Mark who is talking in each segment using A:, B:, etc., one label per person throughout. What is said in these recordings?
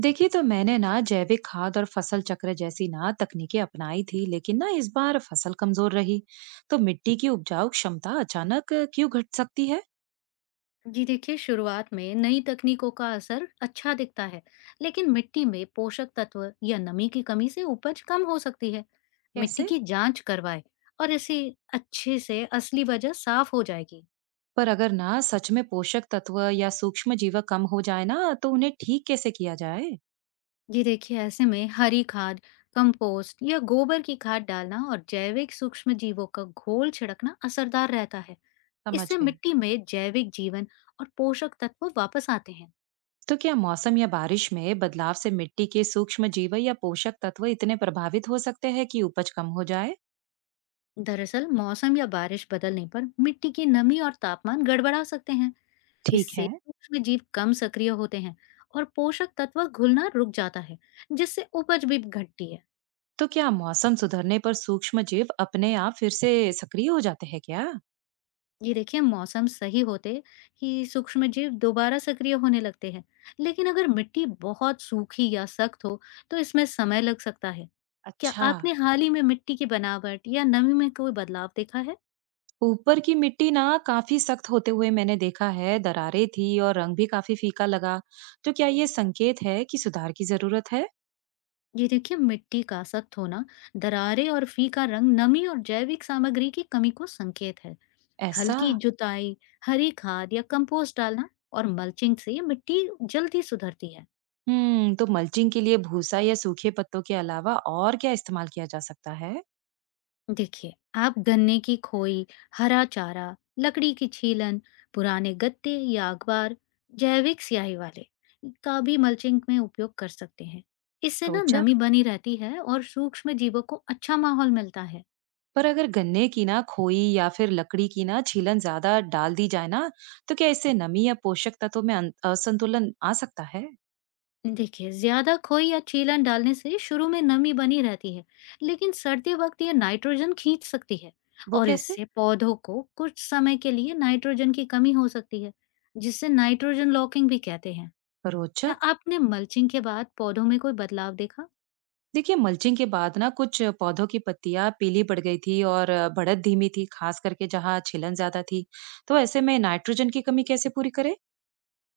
A: देखिए, तो मैंने ना जैविक खाद और फसल चक्र जैसी ना तकनीकें अपनाई थी लेकिन ना इस बार फसल कमजोर रही। तो मिट्टी की उपजाऊ क्षमता अचानक क्यों घट सकती है?
B: जी देखिए, शुरुआत में नई तकनीकों का असर अच्छा दिखता है। लेकिन मिट्टी में पोषक तत्व या नमी की कमी से उपज कम हो सकती है। मिट्टी
A: कैसे?
B: की जांच करवाए और इसे अच्छे से असली वजह साफ हो जाएगी।
A: पर अगर ना सच में पोषक तत्व या सूक्ष्म जीव कम हो जाए ना, तो उन्हें ठीक कैसे किया जाए?
B: जी देखिए, ऐसे में हरी खाद, कंपोस्ट या गोबर की खाद डालना और जैविक सूक्ष्म जीवों का घोल छिड़कना असरदार रहता है।
A: समझ
B: इससे
A: गई।
B: मिट्टी में जैविक जीवन और पोषक तत्व वापस आते हैं।
A: तो क्या मौसम या बारिश में बदलाव से मिट्टी के सूक्ष्म जीव या पोषक तत्व इतने प्रभावित हो सकते हैं कि उपज कम हो जाए?
B: दरअसल मौसम या बारिश बदलने पर मिट्टी की नमी और तापमान गड़बड़ा सकते हैं।
A: ठीक
B: इससे
A: है।
B: सूक्ष्म जीव कम सक्रिय होते हैं और पोषक तत्व घुलना रुक जाता है, जिससे उपज भी घटती है।
A: तो क्या मौसम सुधरने पर सूक्ष्म जीव अपने आप फिर से सक्रिय हो जाते हैं क्या?
B: ये देखिए, मौसम सही होते ही सूक्ष्म जीव दोबारा सक्रिय होने लगते हैं। लेकिन अगर मिट्टी बहुत सूखी या सख्त हो तो इसमें समय लग सकता है। क्या
A: अच्छा,
B: आपने हाल ही में मिट्टी की बनावट या नमी में कोई बदलाव देखा है?
A: ऊपर की मिट्टी ना काफी सख्त होते हुए मैंने देखा है, दरारें थी और रंग भी काफी फीका लगा। तो क्या ये संकेत है कि सुधार की जरूरत है?
B: ये देखिए, मिट्टी का सख्त होना, दरारें और फीका रंग नमी और जैविक सामग्री की कमी को संकेत है।
A: ऐसा?
B: हल्की जुताई, हरी खाद या कंपोस्ट डालना और मल्चिंग से मिट्टी जल्दी सुधरती है।
A: तो मल्चिंग के लिए भूसा या सूखे पत्तों के अलावा और क्या इस्तेमाल किया जा सकता है?
B: देखिए, आप गन्ने की खोई, हरा चारा, लकड़ी की छीलन, पुराने गत्ते या अखबार, जैविक स्याही वाले, का भी मल्चिंग में उपयोग कर सकते हैं। इससे ना
A: रोचक।
B: नमी बनी रहती है और सूक्ष्म जीवों को अच्छा माहौल मिलता है।
A: पर अगर गन्ने की ना खोई या फिर लकड़ी की ना छीलन ज्यादा डाल दी जाए ना, तो क्या इससे नमी या पोषक तत्वों में असंतुलन आ सकता है?
B: देखिए, ज्यादा खोई या चीलन डालने से शुरू में नमी बनी रहती है। लेकिन सर्दी वक्त ये नाइट्रोजन खींच सकती है।
A: वो
B: और
A: कैसे?
B: इससे पौधों को कुछ समय के लिए नाइट्रोजन की कमी हो सकती है, जिसे नाइट्रोजन लॉकिंग भी कहते हैं। क्या
A: रोचक।
B: आपने मल्चिंग के बाद पौधों में कोई बदलाव देखा?
A: देखिए मल्चिंग के बाद ना कुछ पौधों की पत्तियां पीली पड़ गई थी और बढ़त धीमी थी, खास करके जहाँ छिलन ज्यादा थी। तो ऐसे में नाइट्रोजन की कमी कैसे पूरी करे?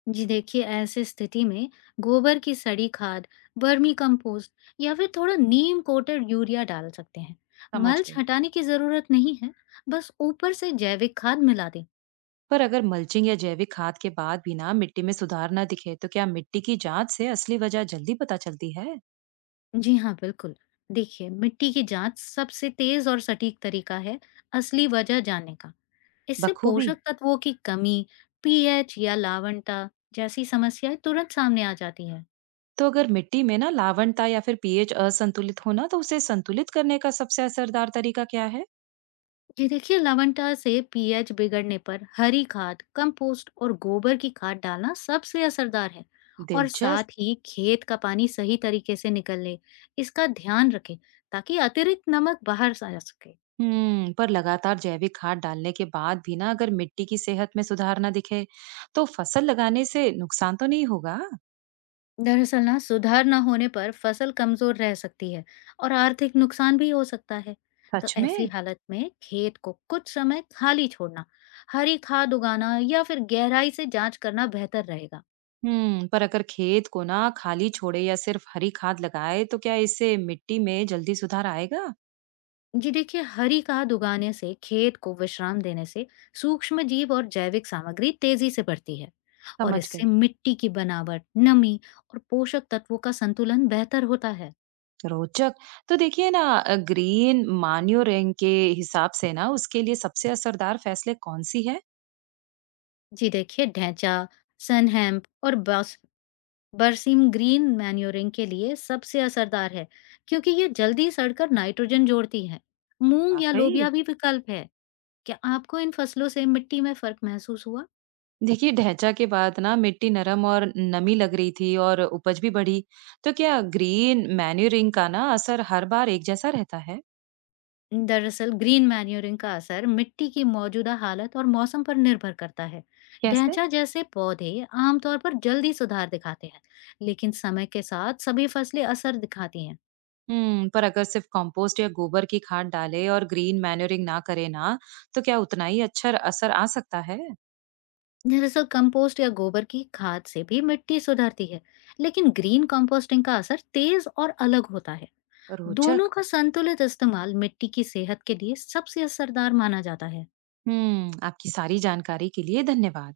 B: जी देखिए, ऐसी स्थिति में गोबर की सड़ी खाद, वर्मी कंपोस्ट या फिर थोड़ा नीम कोटेड यूरिया डाल सकते हैं।
A: समझ
B: मल्च
A: गई।
B: हटाने की जरूरत नहीं है, बस ऊपर से जैविक खाद मिला दें।
A: पर अगर मल्चिंग या जैविक खाद के बाद भी ना मिट्टी में सुधार ना दिखे, तो क्या मिट्टी की जांच से असली वजह जल्दी पता चलती है?
B: जी हाँ, बिल्कुल। देखिए, मिट्टी की जाँच सबसे तेज़ और सटीक तरीका है असली वजह जानने का। इससे
A: बखूबी।
B: पोषक तत्वों की कमी, पीएच या लवणता जैसी समस्याएँ तुरंत सामने आ जाती हैं।
A: तो अगर मिट्टी में ना लावणता या फिर पीएच असंतुलित होना, तो उसे संतुलित करने का सबसे असरदार तरीका क्या है?
B: ये देखिए, लवणता से पीएच बिगड़ने पर हरी खाद, कंपोस्ट और गोबर की खाद डालना सबसे असरदार है। और
A: दिलचस्प।
B: साथ ही खेत का पानी सही तरीके से निकल ले, इसका ध्यान रखें ताकि अतिरिक्त नमक बाहर स आ सके।
A: हम्म, पर लगातार जैविक खाद डालने के बाद भी ना अगर मिट्टी की सेहत में सुधार ना दिखे, तो फसल लगाने से नुकसान तो नहीं होगा?
B: दरअसल ना सुधार न होने पर फसल कमजोर रह सकती है और आर्थिक नुकसान भी हो सकता है। तो
A: सच
B: ऐसी
A: में?
B: हालत में खेत को कुछ समय खाली छोड़ना, हरी खाद उगाना या फिर गहराई से जांच करना बेहतर रहेगा।
A: हम्म, पर अगर खेत को ना खाली छोड़े या सिर्फ हरी खाद लगाए, तो क्या इससे मिट्टी में जल्दी सुधार आएगा?
B: जी देखिए, हरी खाद उगाने से, खेत को विश्राम देने से सूक्ष्म जीव और जैविक सामग्री तेजी से बढ़ती है। और
A: समझ
B: इससे
A: गई।
B: मिट्टी की बनावट, नमी और पोषक तत्वों का संतुलन बेहतर होता है।
A: रोचक। तो देखिए ना ग्रीन मान्योरेंग के हिसाब से ना उसके लिए सबसे असरदार फैसले कौन सी है?
B: जी देखिए, ढैंचा, सनहैम्प और बरसीम ग्रीन मैन्योरिंग के लिए सबसे असरदार है, क्योंकि ये जल्दी सड़कर नाइट्रोजन जोड़ती है। मूंग या
A: वाकई।
B: लोबिया भी विकल्प है। क्या आपको इन फसलों से मिट्टी में फर्क महसूस हुआ?
A: देखिए ढैंचा के बाद ना मिट्टी नरम और नमी लग रही थी और उपज भी बढ़ी। तो क्या ग्रीन मैन्यूरिंग का ना असर हर बार एक जैसा रहता है?
B: दरअसल ग्रीन मैन्योरिंग का असर मिट्टी की मौजूदा हालत और मौसम पर निर्भर करता है।
A: कैसे?
B: ढैंचा जैसे पौधे आमतौर पर जल्दी सुधार दिखाते हैं, लेकिन समय के साथ सभी फसलें असर दिखाती हैं।
A: हम्म, पर अगर सिर्फ कंपोस्ट या गोबर की खाद डाले और ग्रीन मैन्यूरिंग ना करे ना, तो क्या उतना ही अच्छा असर आ सकता है?
B: दरअसल कंपोस्ट या गोबर की खाद से भी मिट्टी सुधरती है, लेकिन ग्रीन कंपोस्टिंग का असर तेज और अलग होता है।
A: रोचक।
B: दोनों का संतुलित इस्तेमाल मिट्टी की सेहत के लिए सबसे असरदार माना जाता है।
A: हम्म, आपकी सारी जानकारी के लिए धन्यवाद।